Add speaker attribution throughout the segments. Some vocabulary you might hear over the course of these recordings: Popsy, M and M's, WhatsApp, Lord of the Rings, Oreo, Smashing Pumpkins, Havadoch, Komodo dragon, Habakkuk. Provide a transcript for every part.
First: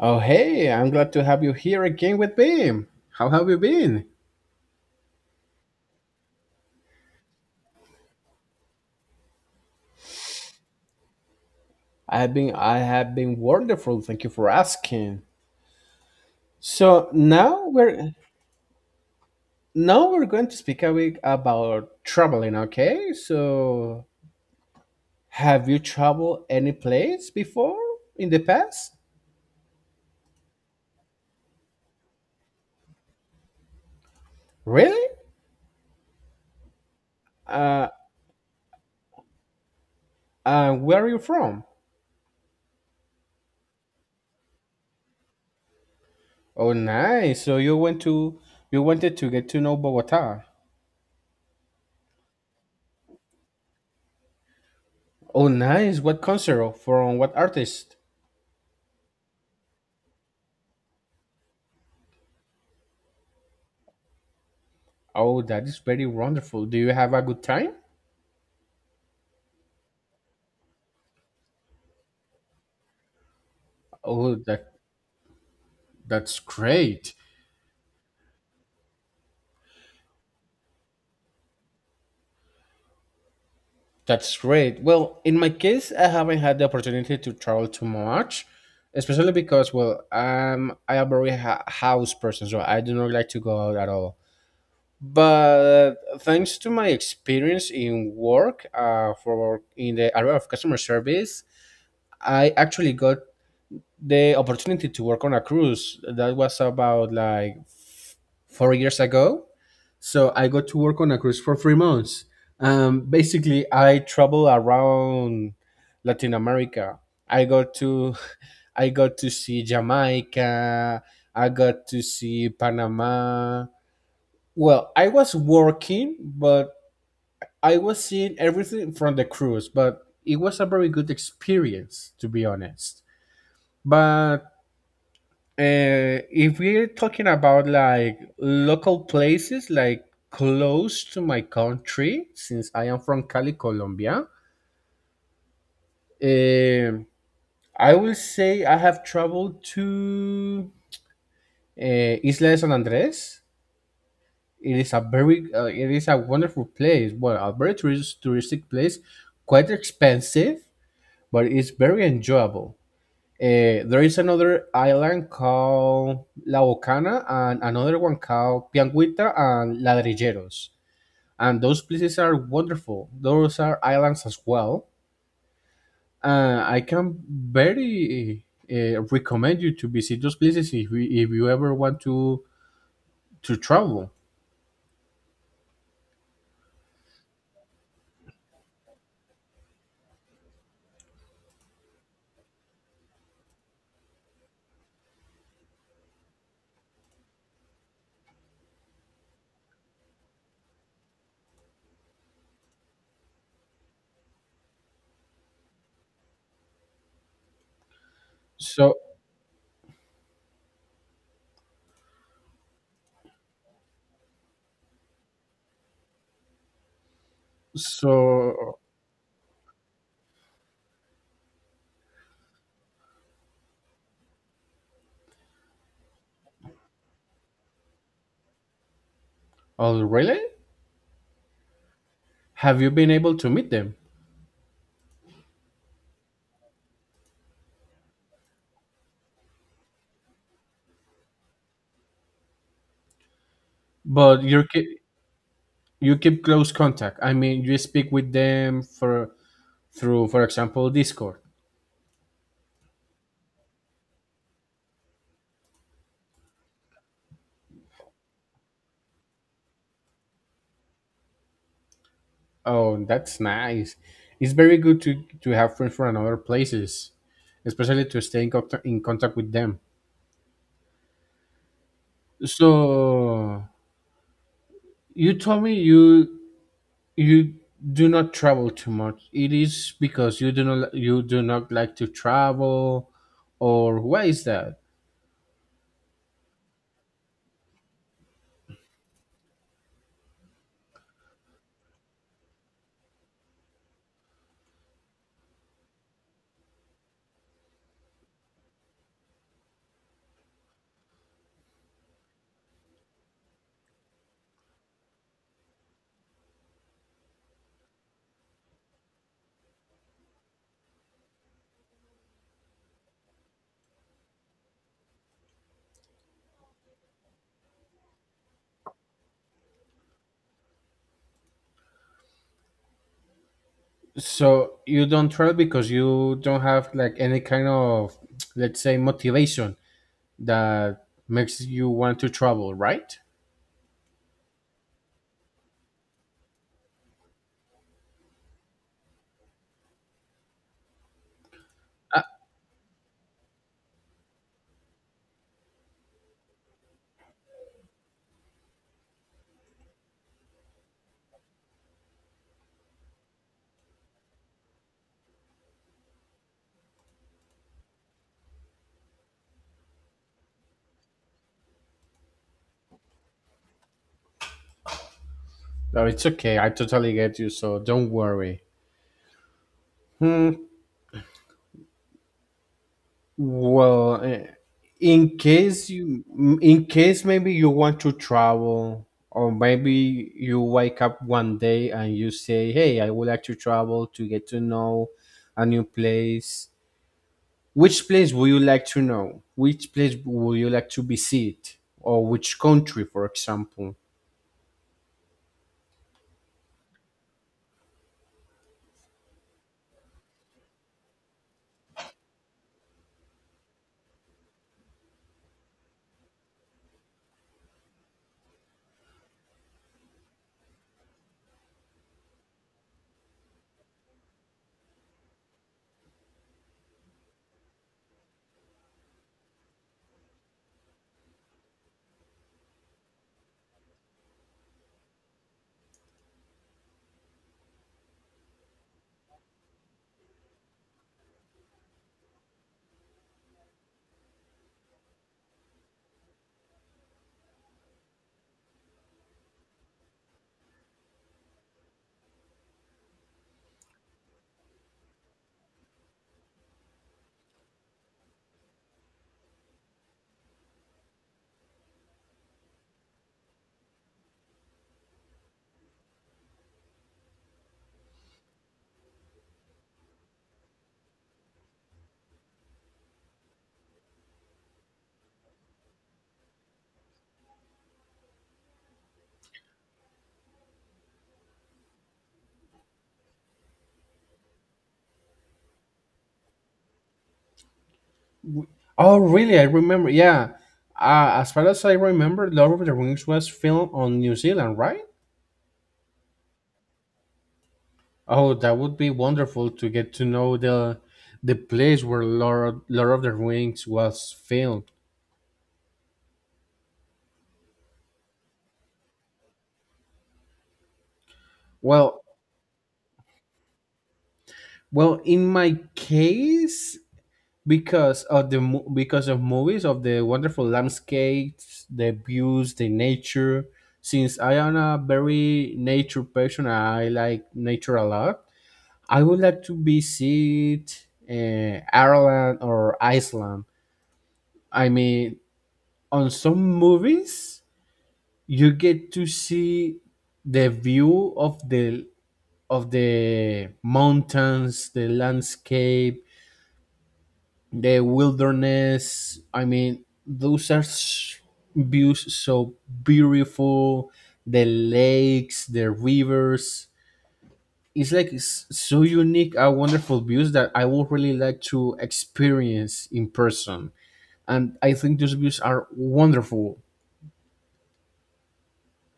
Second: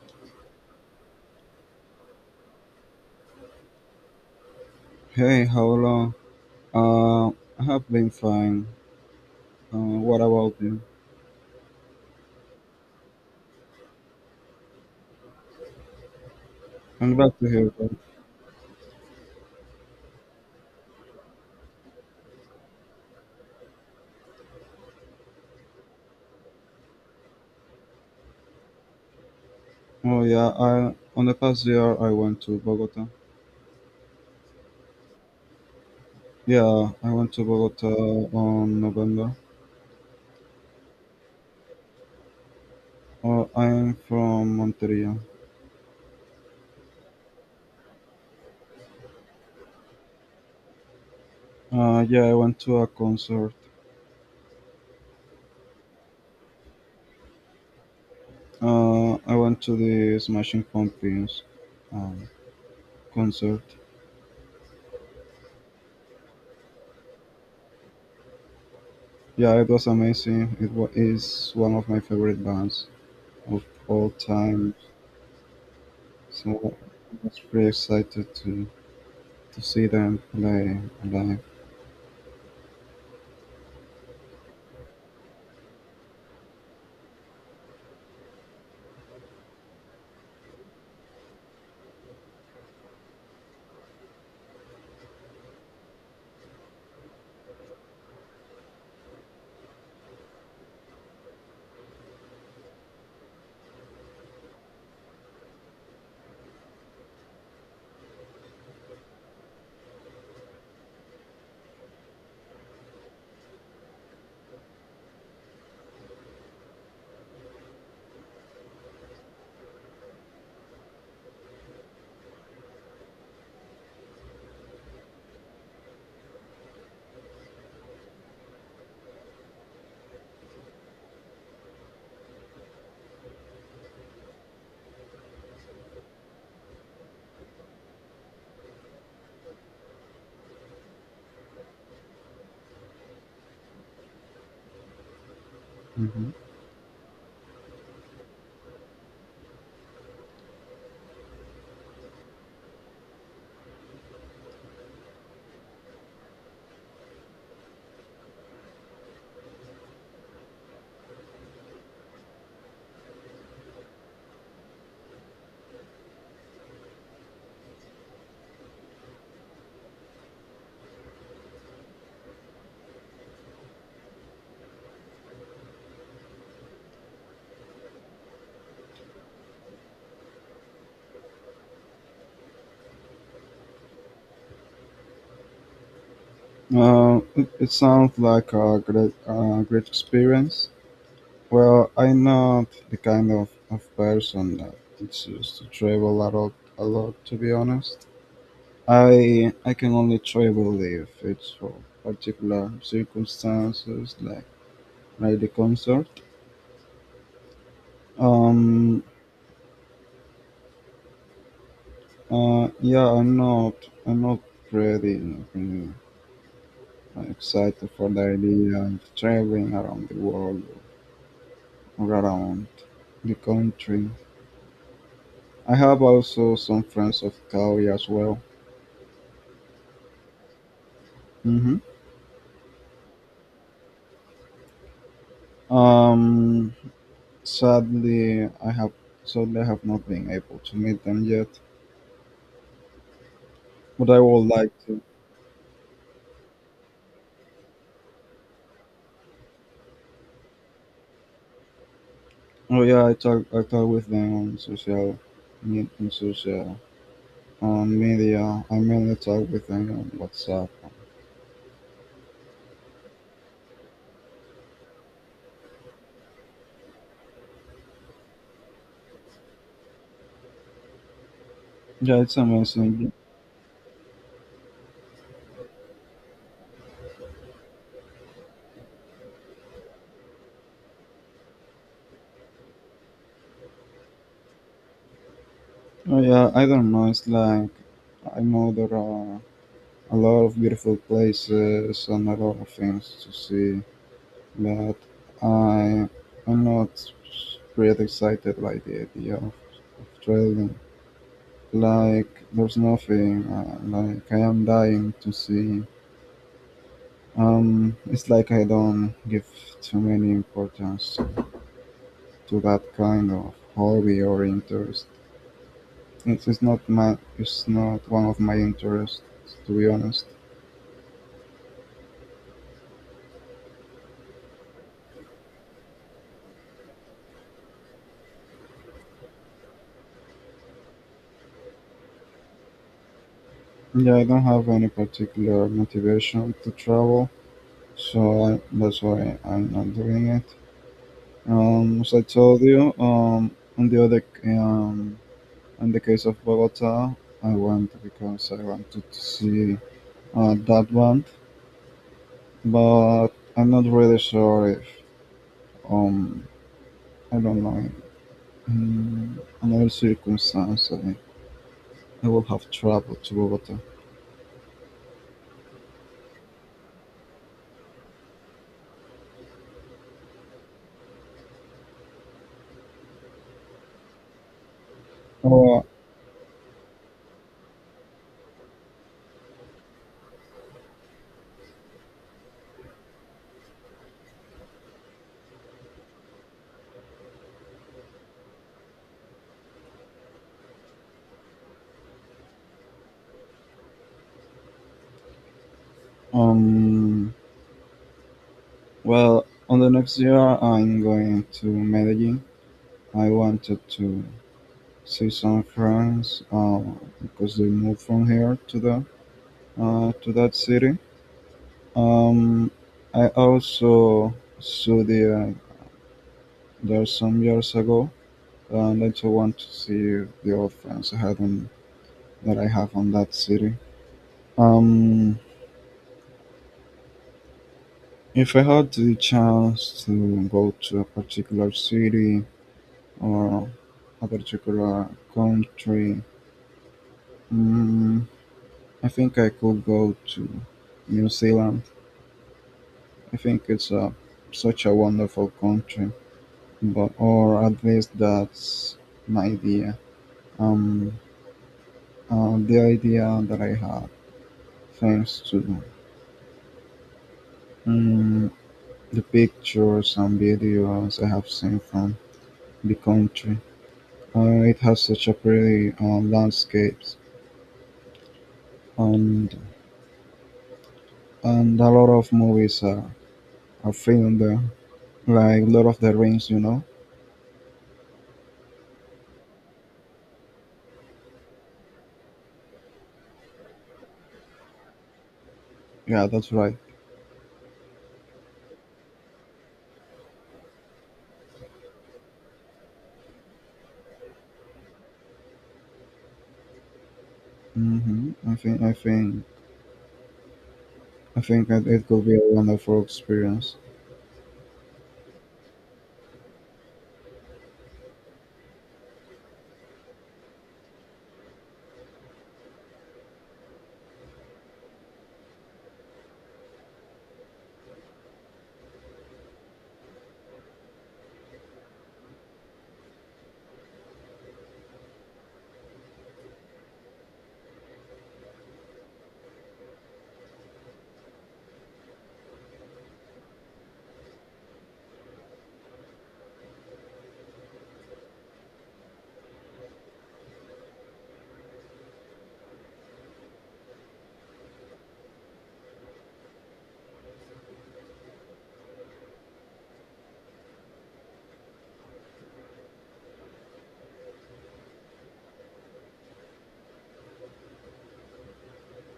Speaker 1: Oh, hey, I'm glad to have you here again with me. How have you been?
Speaker 2: Hey, how long? Uh, I have been fine. What about you?
Speaker 1: I have been wonderful. Thank you for asking. So
Speaker 2: I'm glad to hear
Speaker 1: now
Speaker 2: that.
Speaker 1: we're now we're going to speak a bit about traveling, okay? So have you traveled any place before in the past?
Speaker 2: Oh yeah, I on the past year I went to Bogota.
Speaker 1: Really?
Speaker 2: Yeah, I went to Bogota
Speaker 1: Uh,
Speaker 2: on November.
Speaker 1: where are you from?
Speaker 2: I'm from Monteria.
Speaker 1: Oh, nice. So you wanted to get to know Bogota.
Speaker 2: Yeah, I went to a concert.
Speaker 1: Oh, nice. What concert from what artist?
Speaker 2: I went to the Smashing Pumpkins um, concert.
Speaker 1: Oh, that is very wonderful. Do you have a good time?
Speaker 2: Yeah, it was amazing. Is one of my favorite bands of all
Speaker 1: Oh, that
Speaker 2: time.
Speaker 1: that's
Speaker 2: So I
Speaker 1: great.
Speaker 2: was pretty excited to see them play live.
Speaker 1: That's great. Well, in my case, I haven't had the opportunity to travel too much, especially because, well, I am a very house person, so I do not like to go out at all. But thanks to my experience in work, for in the area of customer service, I actually got the opportunity to work on a cruise. That was about like 4 years ago. So I got to work on a cruise for 3 months. Basically, I travel around Latin America. I got to, I got to see Jamaica. I got to see Panama. Well, I was working, but I was seeing everything from the cruise. But it was a very good experience, to be honest. But if we're talking about like local places, like close to my country, since I am from Cali, Colombia,
Speaker 2: Mhm.
Speaker 1: um, I will say I have traveled to Isla de San Andres. It is a wonderful place. Well, a very touristic place, quite expensive, but it's very enjoyable. There is another island called La Bocana and another one called Pianguita and Ladrilleros. And those places are wonderful. Those are islands as well. I can very recommend you to visit those places if you ever want to travel.
Speaker 2: It sounds like a great, great experience. Well, I'm not the kind of person that it's used to travel a lot, a lot. To be honest, I can only travel if it's for particular circumstances, like the concert.
Speaker 1: So,
Speaker 2: Um. Yeah. I'm not ready. Really excited for the
Speaker 1: so,
Speaker 2: idea of traveling around the world around the country. I have also some friends of Cali as well.
Speaker 1: oh, really?
Speaker 2: hmm
Speaker 1: Have you been able to meet them?
Speaker 2: Um, sadly, I have sadly I have not been able to meet them yet, but I
Speaker 1: But
Speaker 2: would
Speaker 1: you
Speaker 2: like to.
Speaker 1: keep you keep close contact. I mean, you speak with them for through, for example, Discord.
Speaker 2: Oh yeah, I talk with them on social, on social on media. I mainly talk with them on WhatsApp.
Speaker 1: Oh, that's nice. It's very good to have friends from other places, especially to stay in contact with them.
Speaker 2: Yeah, it's amazing.
Speaker 1: So you told me you do not travel too much. It is because you do not like to travel, or why is that?
Speaker 2: Oh yeah, I don't know. It's like I know there are a lot of beautiful places and a lot of things to see. But I am not really excited by the idea of traveling. Like there's nothing. Like I am dying to see. It's like I don't give too many importance to that kind of hobby or interest. It is not my. It's not one of my interests, to be honest.
Speaker 1: So you don't travel because you don't have like any kind of, let's say, motivation that makes you want to travel, right?
Speaker 2: Yeah, I don't have any particular motivation to travel, so that's why I'm not doing it. As I told you, on the other, um, in the case of Bogota, I went because I wanted to see that band, but I'm not really sure if, um, I don't know, in another circumstance, I will have traveled to Bogota.
Speaker 1: No, it's okay. I totally get you, so don't worry. Hmm. Well,
Speaker 2: Or,
Speaker 1: in case maybe you want to travel, or maybe you wake up one day and you say, "Hey, I would like to travel to get to know a new place." Which place would you like to know? Which place would you like to visit, or which country, for example?
Speaker 2: um, well, on the next year, I'm going to Medellin. I wanted to see some friends because they moved from here to there to that city. Um, I also saw the there some years ago, and I also want to see the old friends I had on, that I have on that city. Um, if I had the chance to go to a particular city or a particular country, mm, I think I could go to New Zealand. I think it's a, such a wonderful country. But or at least that's my idea. Um, the idea that I had, thanks to um, the pictures and videos I have seen from the country. It has such a pretty landscapes, and a lot of are filmed there, like Lord of the Rings. You know,
Speaker 1: Oh, really? I remember. Yeah. As far as I remember, Lord of the Rings was filmed on New Zealand, right?
Speaker 2: yeah, that's right.
Speaker 1: Oh, that would be wonderful to get to know the place where Lord of the Rings was filmed.
Speaker 2: hmm I think I think I think that it
Speaker 1: Well,
Speaker 2: could be a wonderful experience.
Speaker 1: well, in my case, because of movies, of the wonderful landscapes, the views, the nature. Since I am a very nature person, I like nature a lot. I would like to visit Ireland or Iceland. I mean, on some movies you get to see the view of the mountains, the landscape, the wilderness. I mean, those are views so beautiful, the lakes, the rivers. It's like so unique and wonderful views that I would really like to experience in person, and I think those views are wonderful.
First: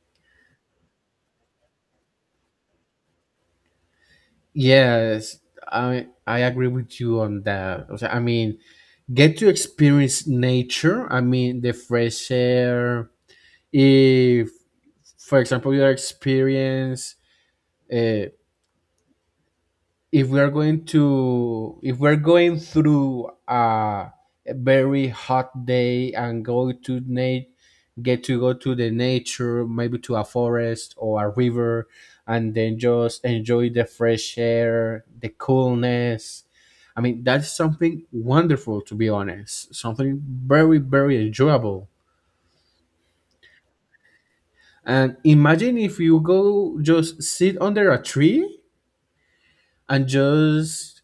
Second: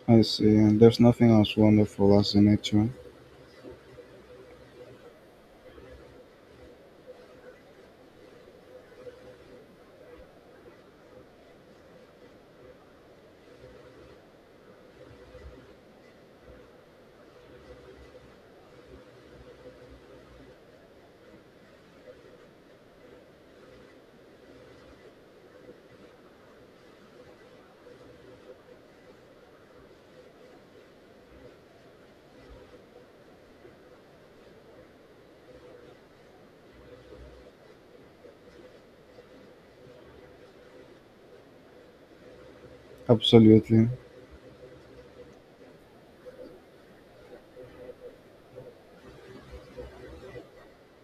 Speaker 2: I see, and there's nothing as wonderful as the nature.
Speaker 1: Yes, I agree with you on that. O sea, I mean, get to experience nature. I mean, the fresh air. If, for example, you experience. uh, if we are going to if we're going through a very hot day and go to nat get to go to the nature, maybe to a forest or a river, and then just enjoy the fresh air, the coolness. I mean, that's something wonderful, to be honest, something very, very enjoyable.
Speaker 2: Absolutely.
Speaker 1: And imagine, if you go just sit under a tree and just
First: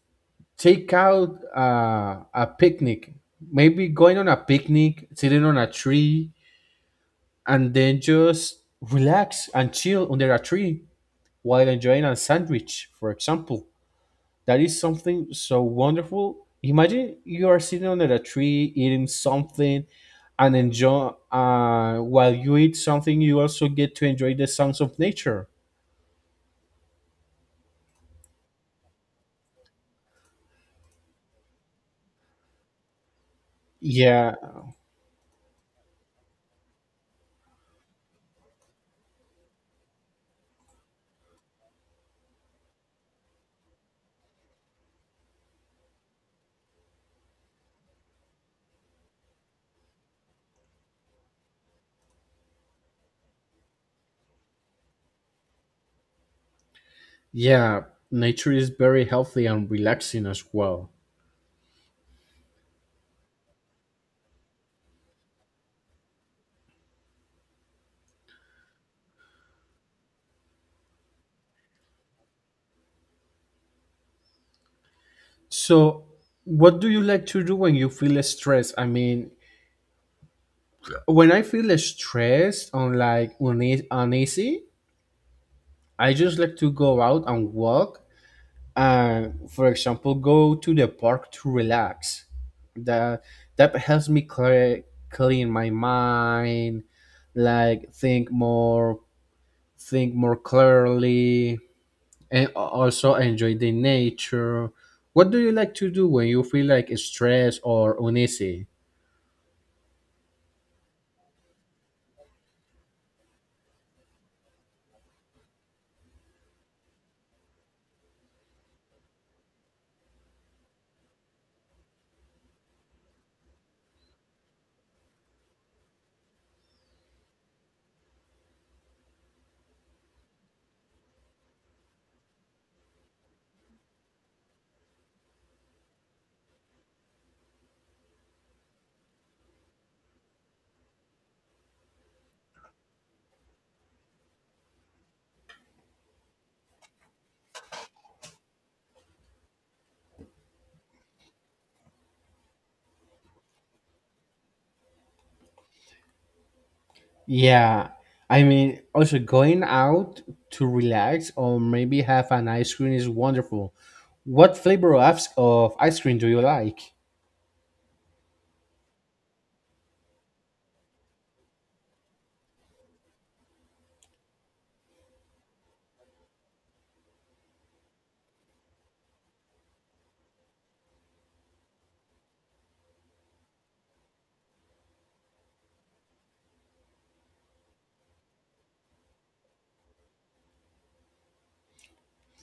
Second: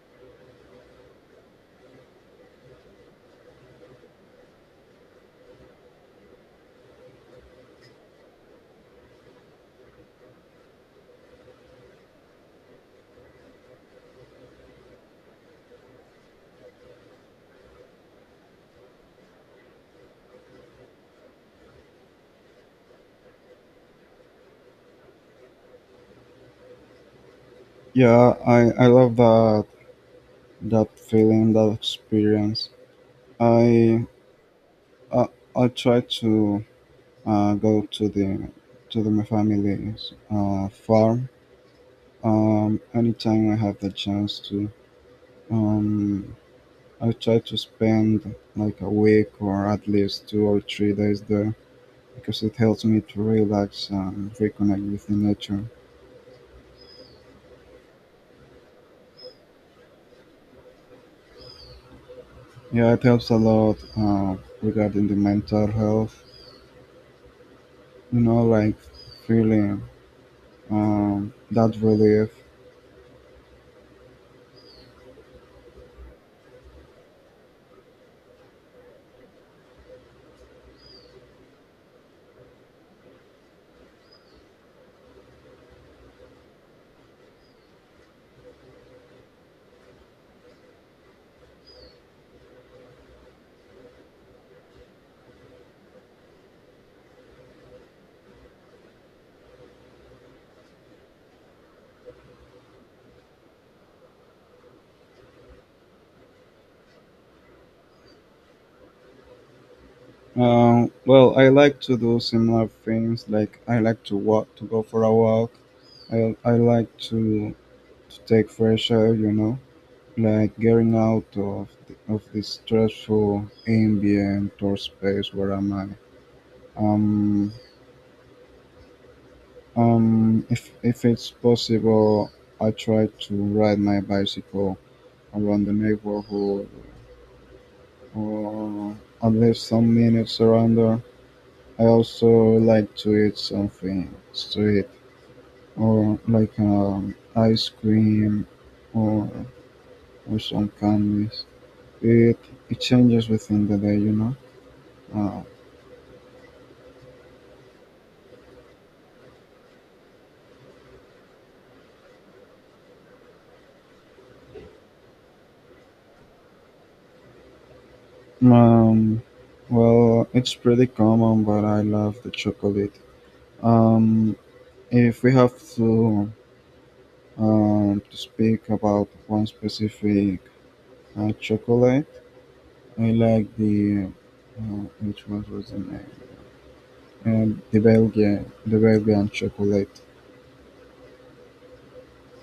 Speaker 1: take out a picnic, maybe going on a picnic sitting on a tree, and then just relax and chill under a tree while enjoying a sandwich, for example. That is something so wonderful. Imagine you are sitting under a tree eating something, and enjoy while you eat something, you also get to enjoy the sounds of nature.
Speaker 2: Yeah, I love that feeling, that experience. I
Speaker 1: Yeah,
Speaker 2: I, I try to go to the my family's farm anytime I have the chance to. Um, I try to spend like a week or at least 2 or 3 days there because it helps me to relax and reconnect with the nature.
Speaker 1: yeah, nature is very healthy and relaxing as well.
Speaker 2: Yeah, it helps a lot regarding the mental health, you know, like feeling that relief.
Speaker 1: So, what do you like to do when you feel stressed? I mean, when I feel stressed on like uneasy, I just like to go out and walk and, for example, go to the park to relax. That that helps me clean my mind, like think more clearly, and also enjoy the nature. What do you like to do when you feel like stressed or uneasy?
Speaker 2: Well, I like to do similar things. Like I like to walk, to go for a walk. I like to take fresh air. You know, like getting out of of the stressful ambient or space where am I. Um, if if it's possible, I try to ride my bicycle around the neighborhood, or at least some minutes surrender. I also like to eat something sweet, or like ice cream, or, or some candies. It, it changes within the day, you know. Uh,
Speaker 1: Yeah, I mean, also going out to relax or maybe have an ice cream is wonderful. What flavor of ice cream do you like?
Speaker 2: um, well, it's pretty common, but I love the chocolate. Um, if we have to speak about one specific chocolate, I like the uh, which one was the name? The Belgian, the Belgian chocolate.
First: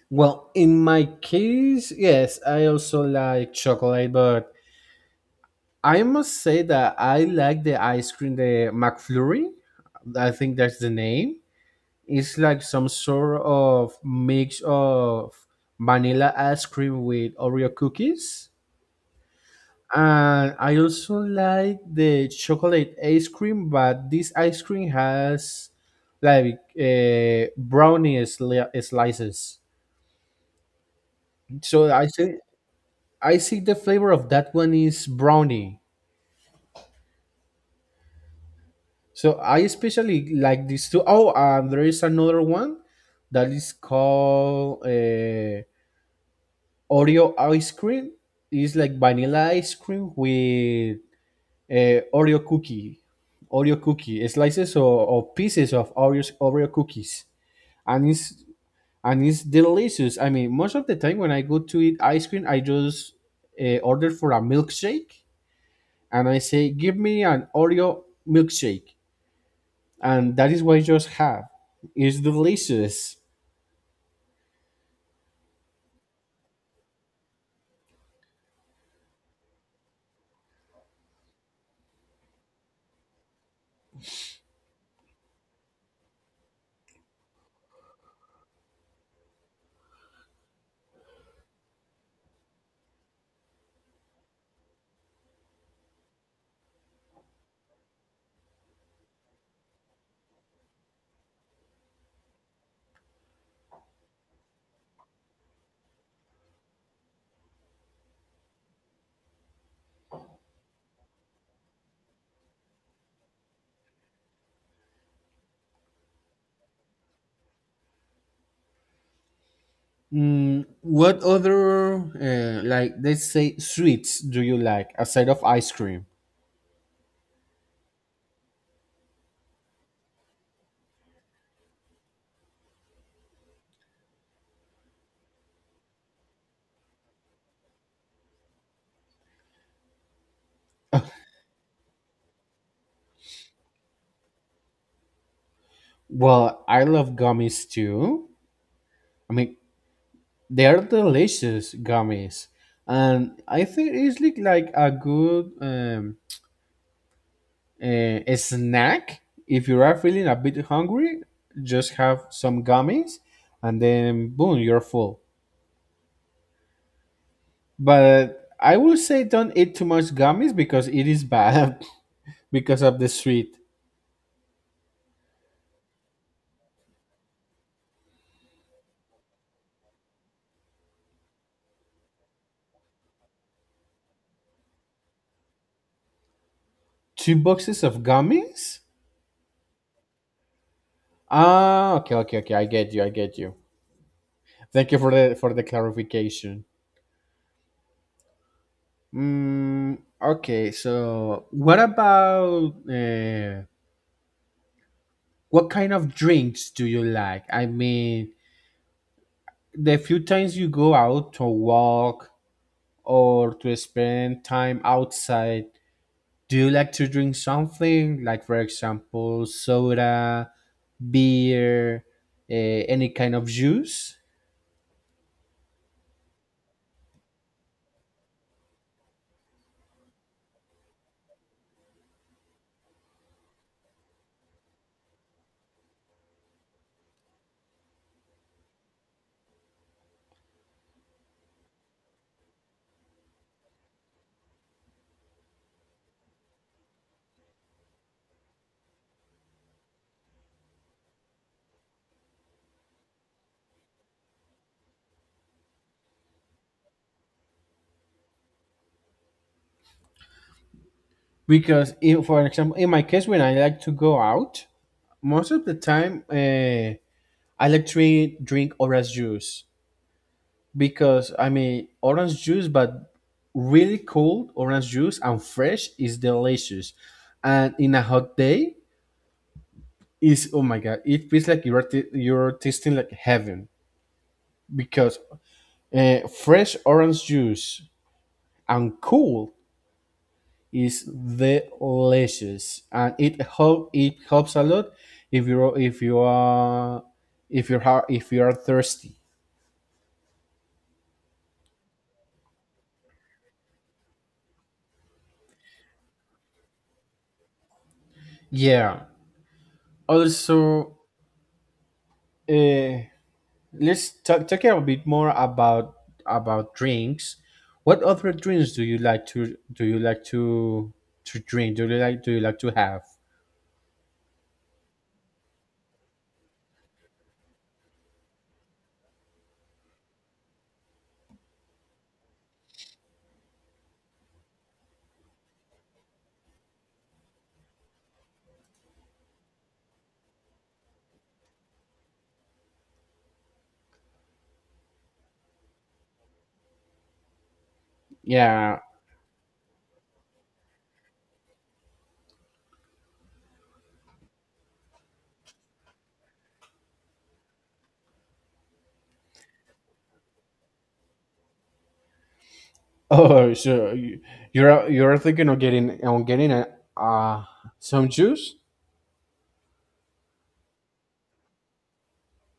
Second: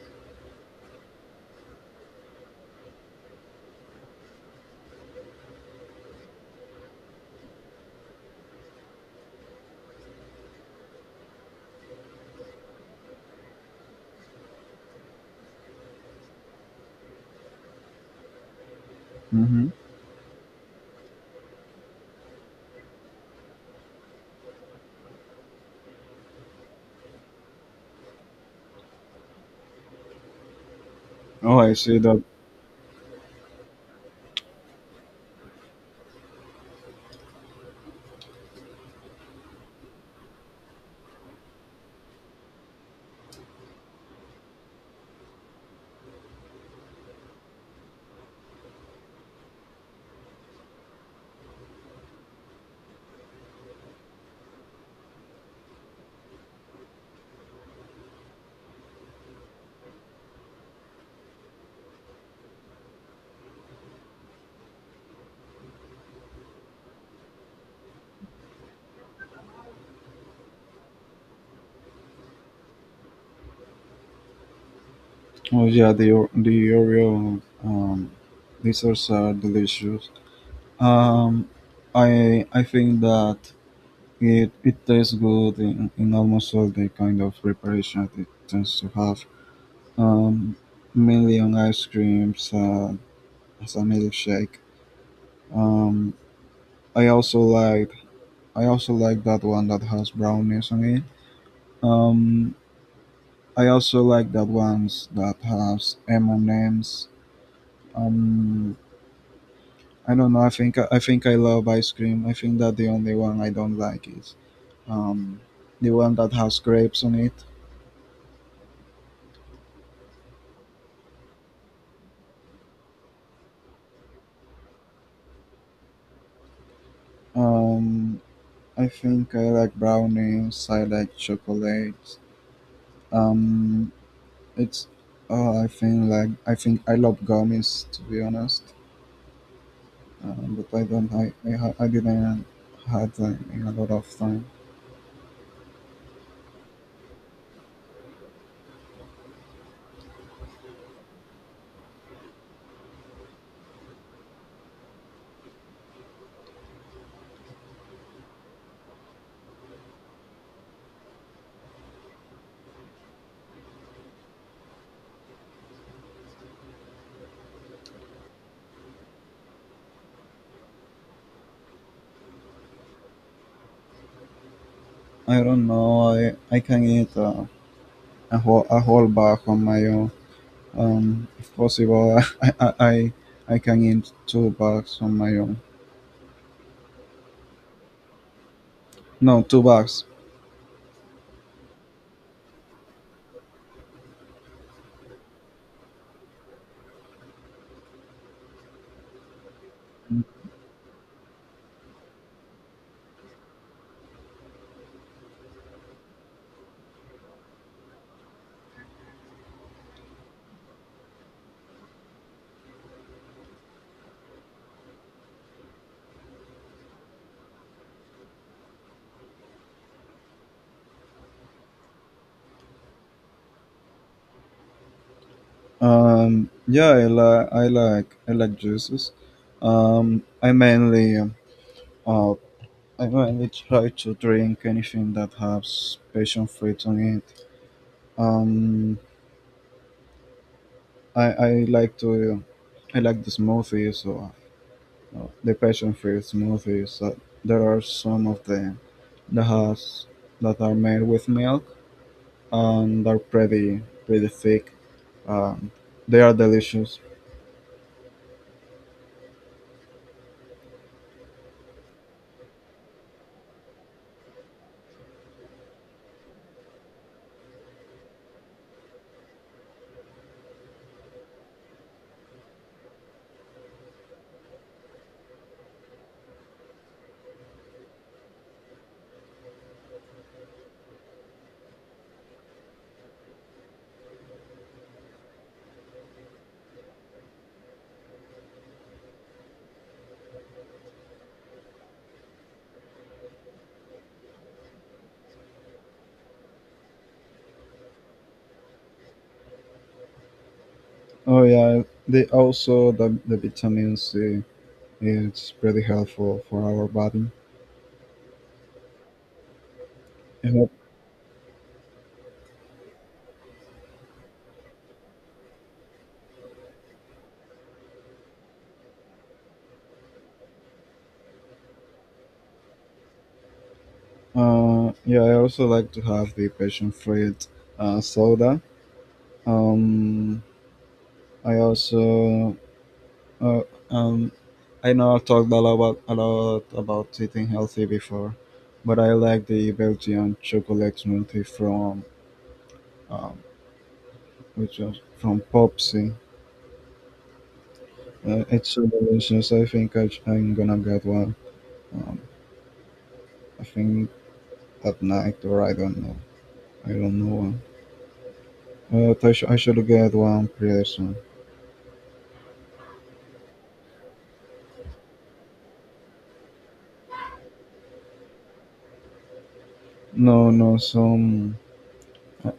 Speaker 1: Well, in my case, yes, I also like chocolate, but I must say that I like the ice cream, the McFlurry. I think that's the name. It's like some sort of mix of vanilla ice cream with Oreo cookies.
Speaker 2: hmm
Speaker 1: And I also like the chocolate ice cream, but this ice cream has like brownie slices.
Speaker 2: Oh, I
Speaker 1: So
Speaker 2: see
Speaker 1: I
Speaker 2: that.
Speaker 1: see, I see the flavor of that one is brownie. So I especially like these two. Oh, and there is another one that is called Oreo ice cream. It's like vanilla ice cream with uh, Oreo cookie, Oreo cookie slices, or pieces of Oreo cookies, and it's delicious. I mean, most of the time when I go to eat ice cream, I just order for a milkshake, and I say, "Give me an Oreo milkshake," and that is what I just have. It's delicious.
Speaker 2: Oh yeah, the Oreo desserts are so delicious. Um, I think that it tastes good in almost all the kind of preparation it tends to have. Um, mainly on ice creams as a milkshake. Um, I also like I also like that one that has brownies on it. Um, I also like that ones that has M and M's. Um, I don't know. I think I love ice cream. I think that the only one I don't like is um, the one that has grapes on it.
Speaker 1: What other like, let's say, sweets do you like aside of ice cream?
Speaker 2: Um, I think I like brownies. I like chocolates. Um, it's. Oh, I think like I think I love gummies, to be honest. But I don't. I didn't had a lot of time.
Speaker 1: Well, I love gummies too. I mean, they are delicious gummies, and I think it's like a good a snack if you are feeling a bit hungry. Just have some gummies, and then boom, you're full. But I will say don't eat too much gummies because it is bad because of the sweet.
Speaker 2: I don't know. I can eat a whole bag on my own. If possible, I can eat two bags on my own.
Speaker 1: Two boxes of gummies?
Speaker 2: No, two bags.
Speaker 1: Ah, okay, okay, okay. I get you. I get you. Thank you for the clarification. Okay, so what about what kind of drinks do you like? I mean, the few times you go out to walk or to spend time outside, do you like to drink something like, for example, soda, beer, uh, any kind of juice?
Speaker 2: Yeah, I like juices. Um, I mainly uh, I mainly try to drink anything that has passion fruit on it. Um, I like to I like the smoothies or the passion fruit smoothies. There are some of the has that are made with milk and are pretty pretty thick. Um, they are delicious.
Speaker 1: Because, if, for example, in my case, when I like to go out, most of the time, I like to drink orange juice, because I mean orange juice, but really cold orange juice and fresh is delicious, and in a hot day is oh my god, it feels like you're tasting like heaven because fresh orange juice and cool is delicious, and it helps a lot if you're if you are if you're ha- if you are thirsty.
Speaker 2: Oh yeah, they also the vitamin C. It's pretty helpful for our body.
Speaker 1: Yeah.
Speaker 2: Yep.
Speaker 1: Also, uh, let's talk a bit more about drinks. What other drinks do you like to, do you like to drink do you like to have?
Speaker 2: Yeah, I also like to have the passion fruit soda. Um, I also uh, um, I know I've talked a lot about eating healthy before, but I like the Belgian chocolate smoothie from um, which was from Popsy. It's
Speaker 1: Yeah.
Speaker 2: so delicious. I think am gonna get one. Um, I think at night, or I don't know. I don't know one. But I should get one pretty soon.
Speaker 1: Oh, so you're thinking of getting a uh some juice.
Speaker 2: No, no, some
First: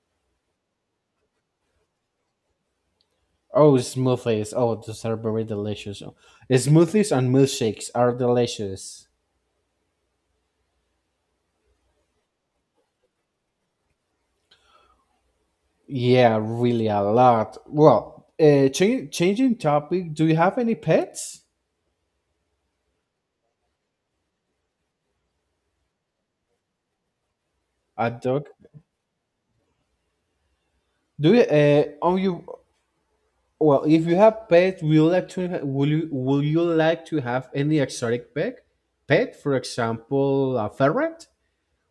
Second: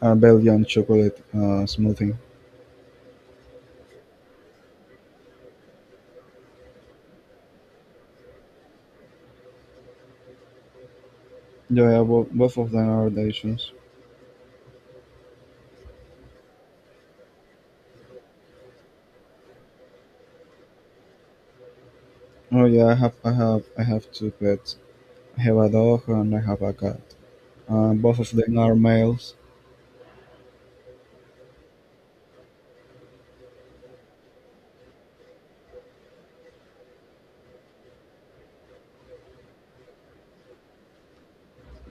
Speaker 2: Belgian chocolate smoothie.
Speaker 1: Oh, smoothies. Oh, those are very delicious. Smoothies and milkshakes are delicious.
Speaker 2: Yeah, yeah, both of them are delicious.
Speaker 1: Yeah, really a lot. Well, changing topic, do you have any pets?
Speaker 2: Oh yeah, I have two pets. Havadoch and Habakkuk.
Speaker 1: A
Speaker 2: Both of
Speaker 1: dog.
Speaker 2: them are males.
Speaker 1: Do you Are you, well, if you have pet, will you like to have any exotic pet, for example a ferret,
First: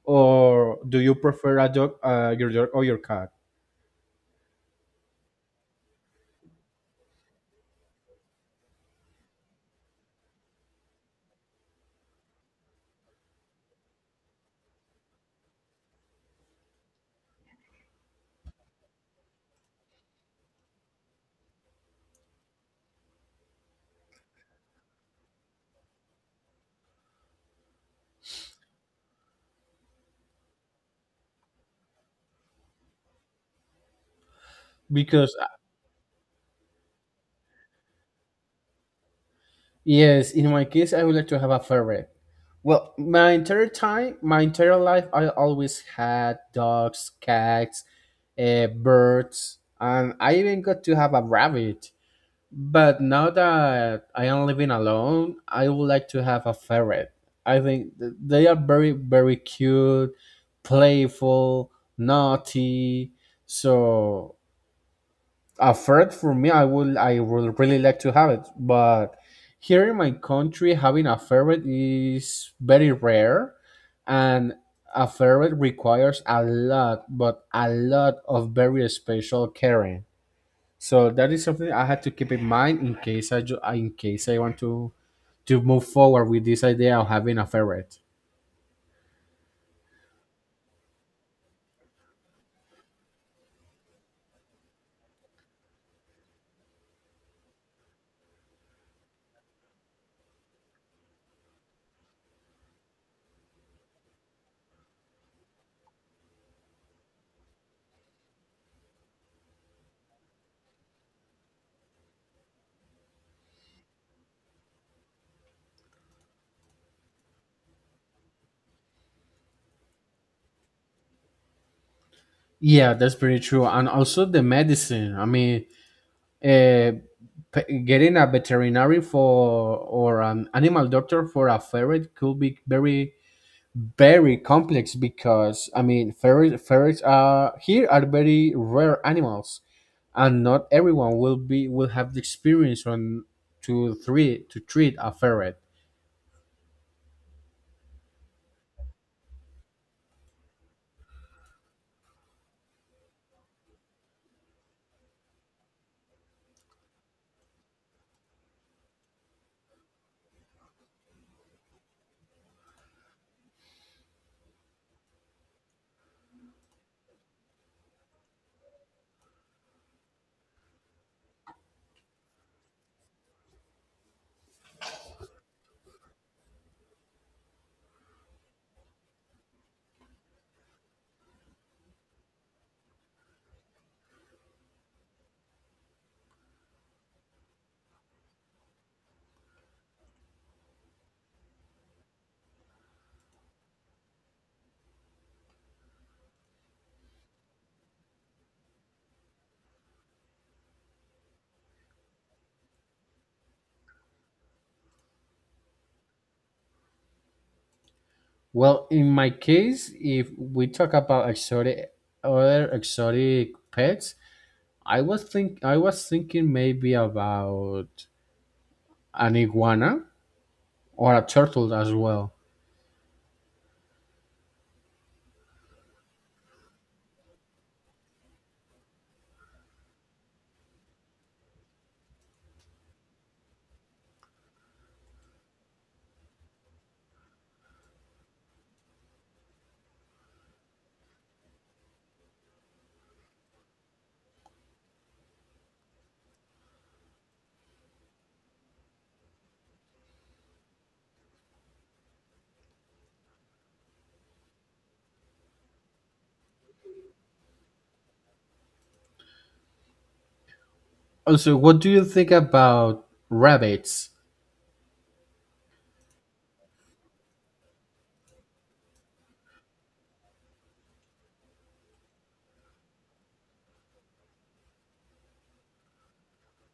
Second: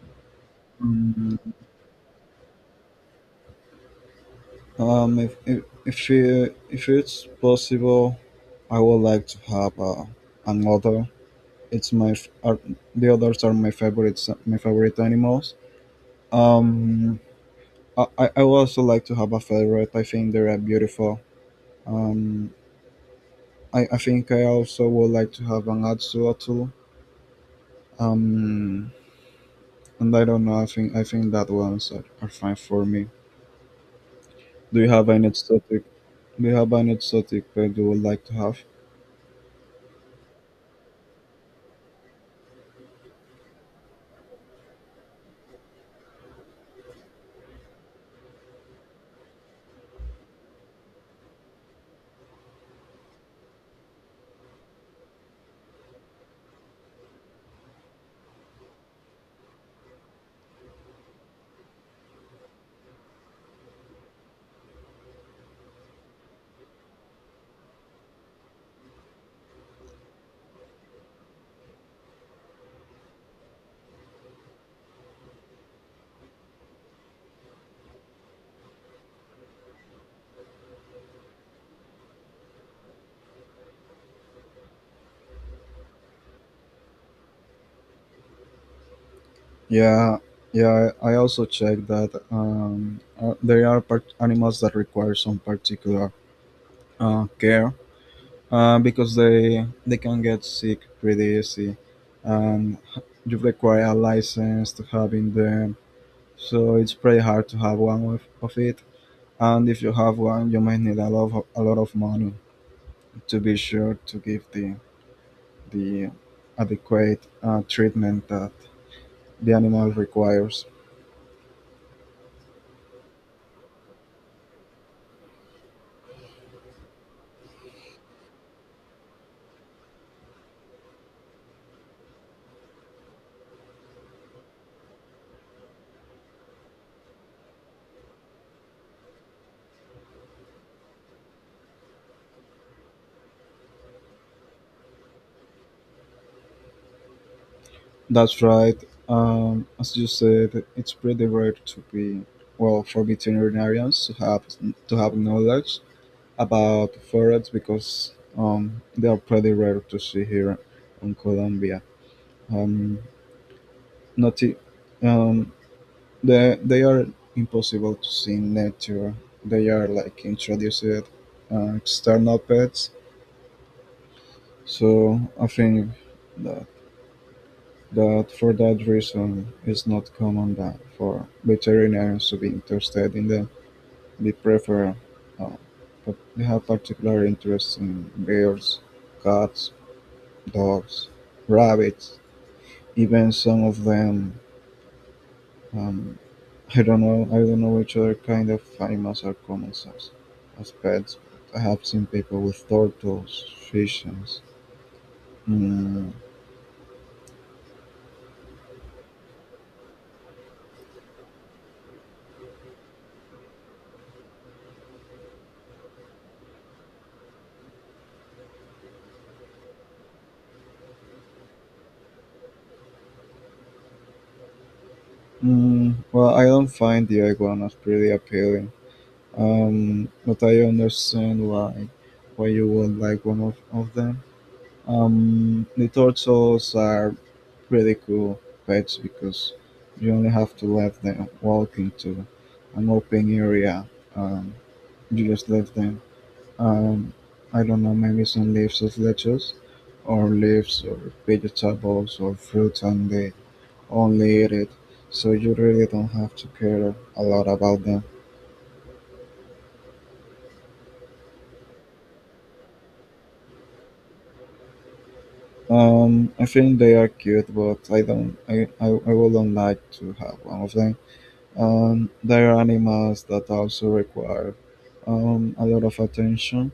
Speaker 1: or do you
Speaker 2: Mm,
Speaker 1: prefer a dog, your dog or your cat?
Speaker 2: Um, if, if if it's possible, I would like to have another. It's my f- are, the others are my favorite. My favorite animals. Um, I I would also like to have a ferret. I think they are beautiful. Um, I think I also would like to have an axolotl. Um, and I don't know. I think that ones are fine for me. Do you have any
Speaker 1: Because
Speaker 2: exotic, we have an exotic pet you would like to have.
Speaker 1: Yes, in my case I would like to have a ferret. Well, my entire life I always had dogs, cats, birds, and I even got to have a rabbit. But now that I am living alone, I would like to have a ferret. I think they are very, very cute, playful, naughty. So a ferret for me, I would really like to have it. But here in my country, having a ferret is very rare, and a ferret requires a lot, but a lot of very special caring. So that is something I had to keep in mind in case I want to move forward with this idea of having a ferret.
Speaker 2: Yeah, yeah. I also checked that there are animals that require some particular care because they can get sick pretty easy, and you require a license to having them. So it's pretty hard to have one of it. And if you have one, you might need a lot of money to be sure to give the the adequate treatment that the animal requires.
Speaker 1: Yeah, that's pretty true. And also the medicine. I mean, uh, getting a veterinary for or an animal doctor for a ferret could be very, very complex, because I mean ferrets are here are very rare animals, and not everyone will be will have the experience on to three to treat a ferret.
Speaker 2: That's right. As you said, it's pretty rare to be well for veterinarians to have knowledge about ferrets, because they are pretty rare to see here in Colombia. Um, not I- um, they are impossible to see in nature. They are like introduced external pets. So I think uh, That for that reason it's not common That for veterinarians to be interested in them. They prefer, uh, but they have particular interest in bears, cats, dogs, rabbits, even some of them. Um, I don't know. I don't know which other kind of animals are common as pets. But I have seen people with turtles, fishes. Mm,
Speaker 1: Well, in my case, if we talk about exotic other exotic pets, I was thinking maybe about an iguana or a turtle as well.
Speaker 2: well, I don't find the iguanas pretty appealing. But I understand why you would like one of them. The turtles are pretty cool pets because you only have to let them walk into an open area. Um, you just let them. Um, I don't know, maybe some leaves of lettuce, or leaves, or vegetables, or fruit, and they only eat it. So you really don't have to care a lot about them.
Speaker 1: Also, what do you think about rabbits?
Speaker 2: I think they are cute, but I don't. I wouldn't like to have one of them. They are animals that also require a lot of attention.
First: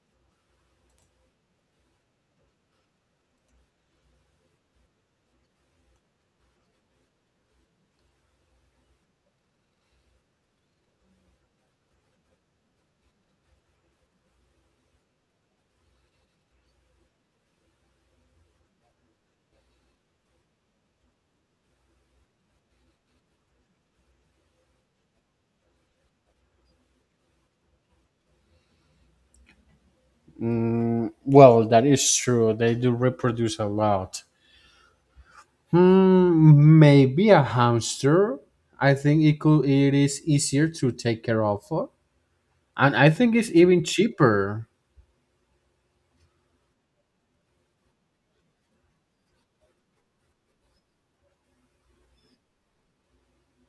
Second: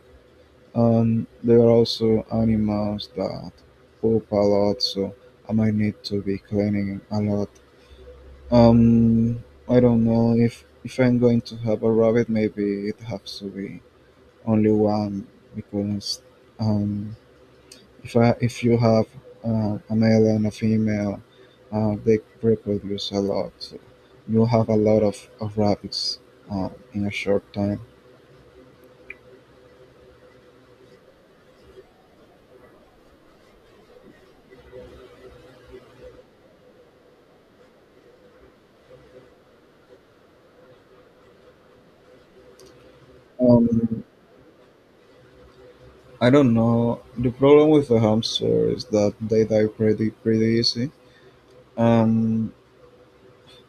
Speaker 2: They are also animals that poop a lot, so I might need to be cleaning a lot. Um, I don't know if I'm going to have a rabbit, maybe it has to be only one, because um, if you have a male and a female, they reproduce a lot. So you have a lot of rabbits in a short time.
Speaker 1: Well, that is true. They do reproduce a lot. Maybe a hamster. I think it could. It is easier to take care of, and I think it's even
Speaker 2: Um,
Speaker 1: cheaper.
Speaker 2: I don't know. The problem with the hamster is that they die pretty pretty easy. Um,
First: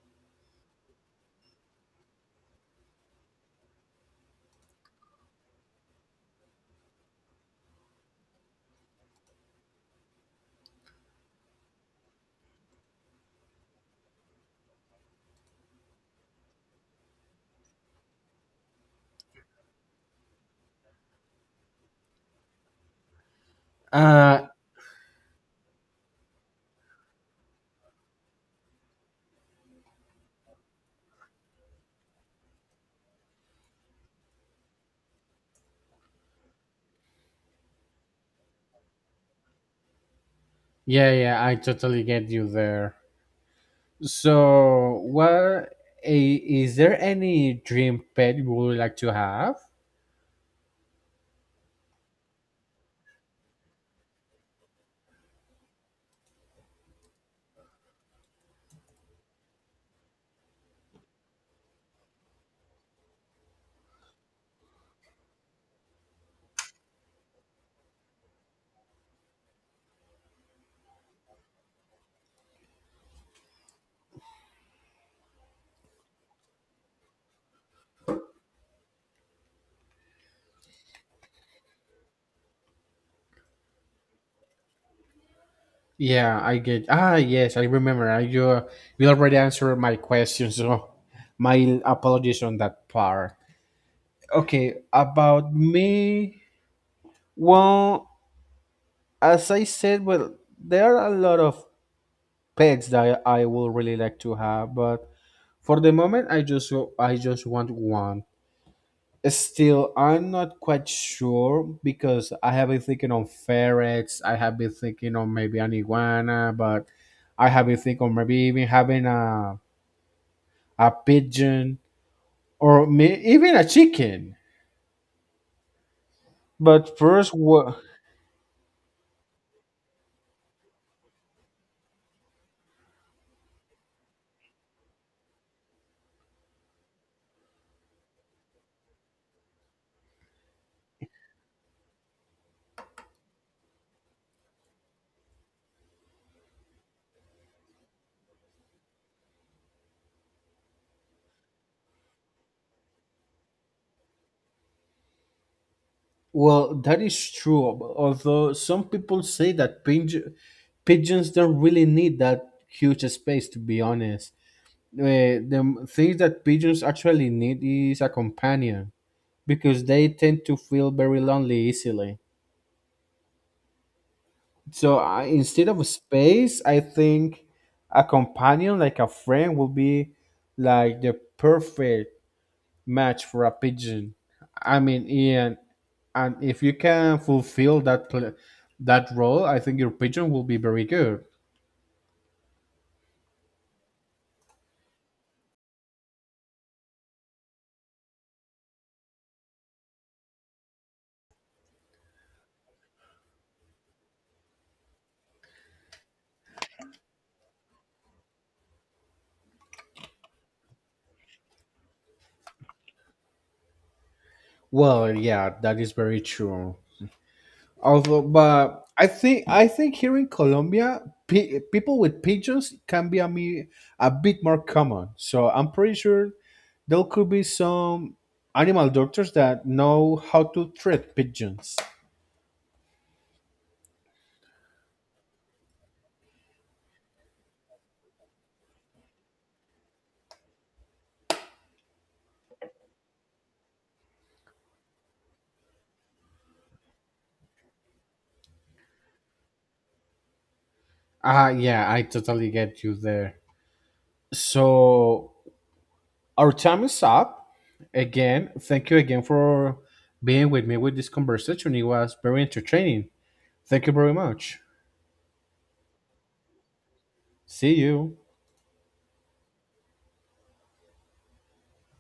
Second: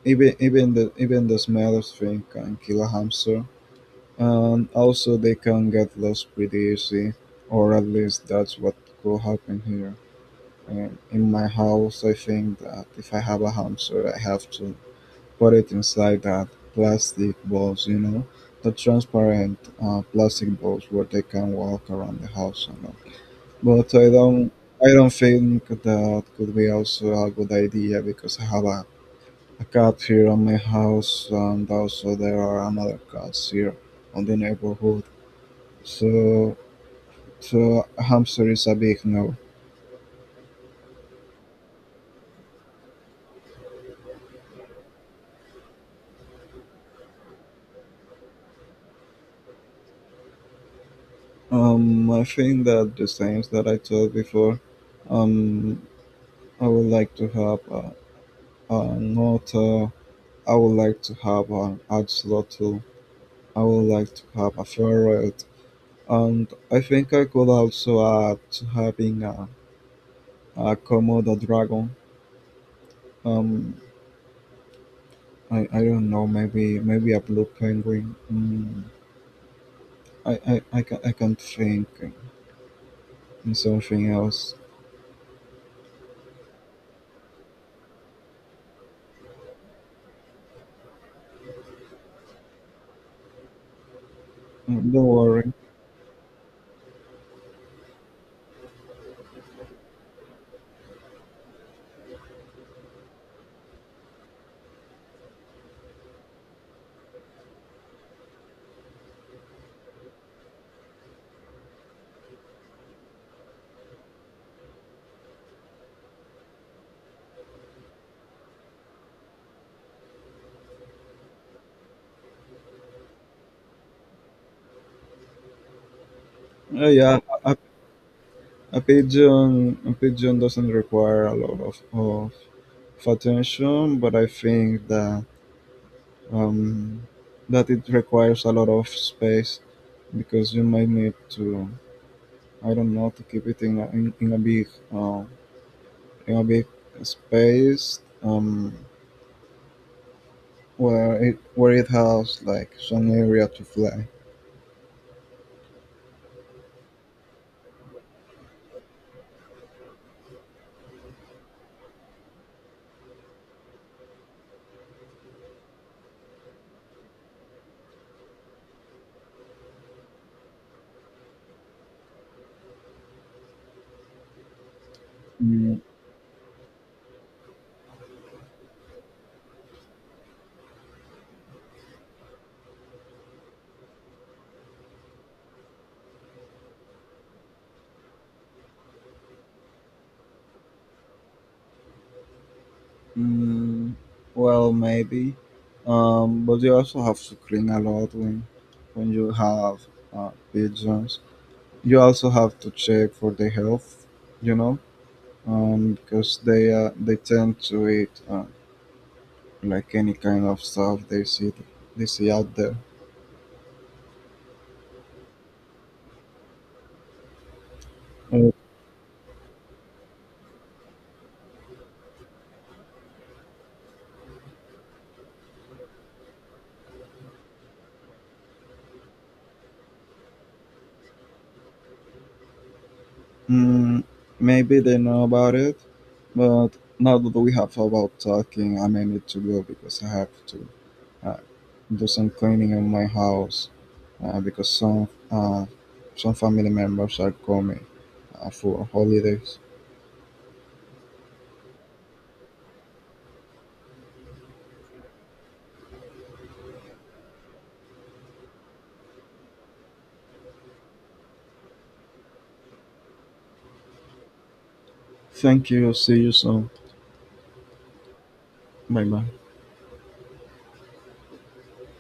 Speaker 2: even the smell of thing can kill a hamster. And also they can get lost pretty easy, or at least that's what could happen here. In my house, I think that if I have a hamster, I have to put it inside that plastic balls, you know, the transparent plastic balls where they can walk around the house and all. But
Speaker 1: Uh,
Speaker 2: I don't think that could be also a good idea, because I have a cat here on my house, and also there are another cats here on the neighborhood. So, so a hamster is a big no.
Speaker 1: Yeah, yeah, I totally get you there. So, what is there any dream pet you would like to have?
Speaker 2: I think that the signs that I told before, um, I would like to have a not, I would like to have an ad slot too. I would like to have a ferret. And I think I could also add to having a Komodo dragon. Um, I don't know, maybe a blue penguin. I can't think in something else.
Speaker 1: Yeah, I get. Ah, yes, I remember. I, you already answered my question, so my apologies on that part. Okay,
Speaker 2: Don't worry.
Speaker 1: about me. Well, as I said, well, there are a lot of pets that I would really like to have, but for the moment, I just want one. Still, I'm not quite sure because I have been thinking on ferrets. I have been thinking on maybe an iguana, but I have been thinking on maybe even having a pigeon or even a chicken. But
Speaker 2: Yeah,
Speaker 1: first,
Speaker 2: I
Speaker 1: well,
Speaker 2: A pigeon doesn't require a lot of attention, but I think that um, that it requires a lot of space, because you might need to, I don't know, to keep it uh, in a big space where it has like some area to fly.
Speaker 1: that is true. Although some people say that pigeons don't really need that huge space. To be honest, the things that pigeons actually need is a companion, because they tend to feel very lonely easily. So instead
Speaker 2: Mm,
Speaker 1: of space, I think a companion like a friend will be like the perfect match for a pigeon. I mean, and if you can fulfill that that role, I think your pigeon will be very good.
Speaker 2: Mm, well, maybe, but you also have to clean a lot when you have pigeons. You also have to check for the health, you know, because they tend to eat like any kind of stuff they see out there.
Speaker 1: Well, yeah, that is very true. Although,
Speaker 2: Uh,
Speaker 1: but I think here in Colombia, people with pigeons can be a bit more common. So I'm pretty sure there could be some animal doctors that know how to treat pigeons.
Speaker 2: Mm, maybe they know about it, but now that we have about talking, I may need to go because I have to do some cleaning on my house because some family members are coming for holidays.
Speaker 1: Ah, yeah, I totally get you there. So our time is up. Again, thank you again for being with me with this conversation. It was very entertaining. Thank you very much.
Speaker 2: Thank you. See you soon.
Speaker 1: See you.
Speaker 2: Bye bye.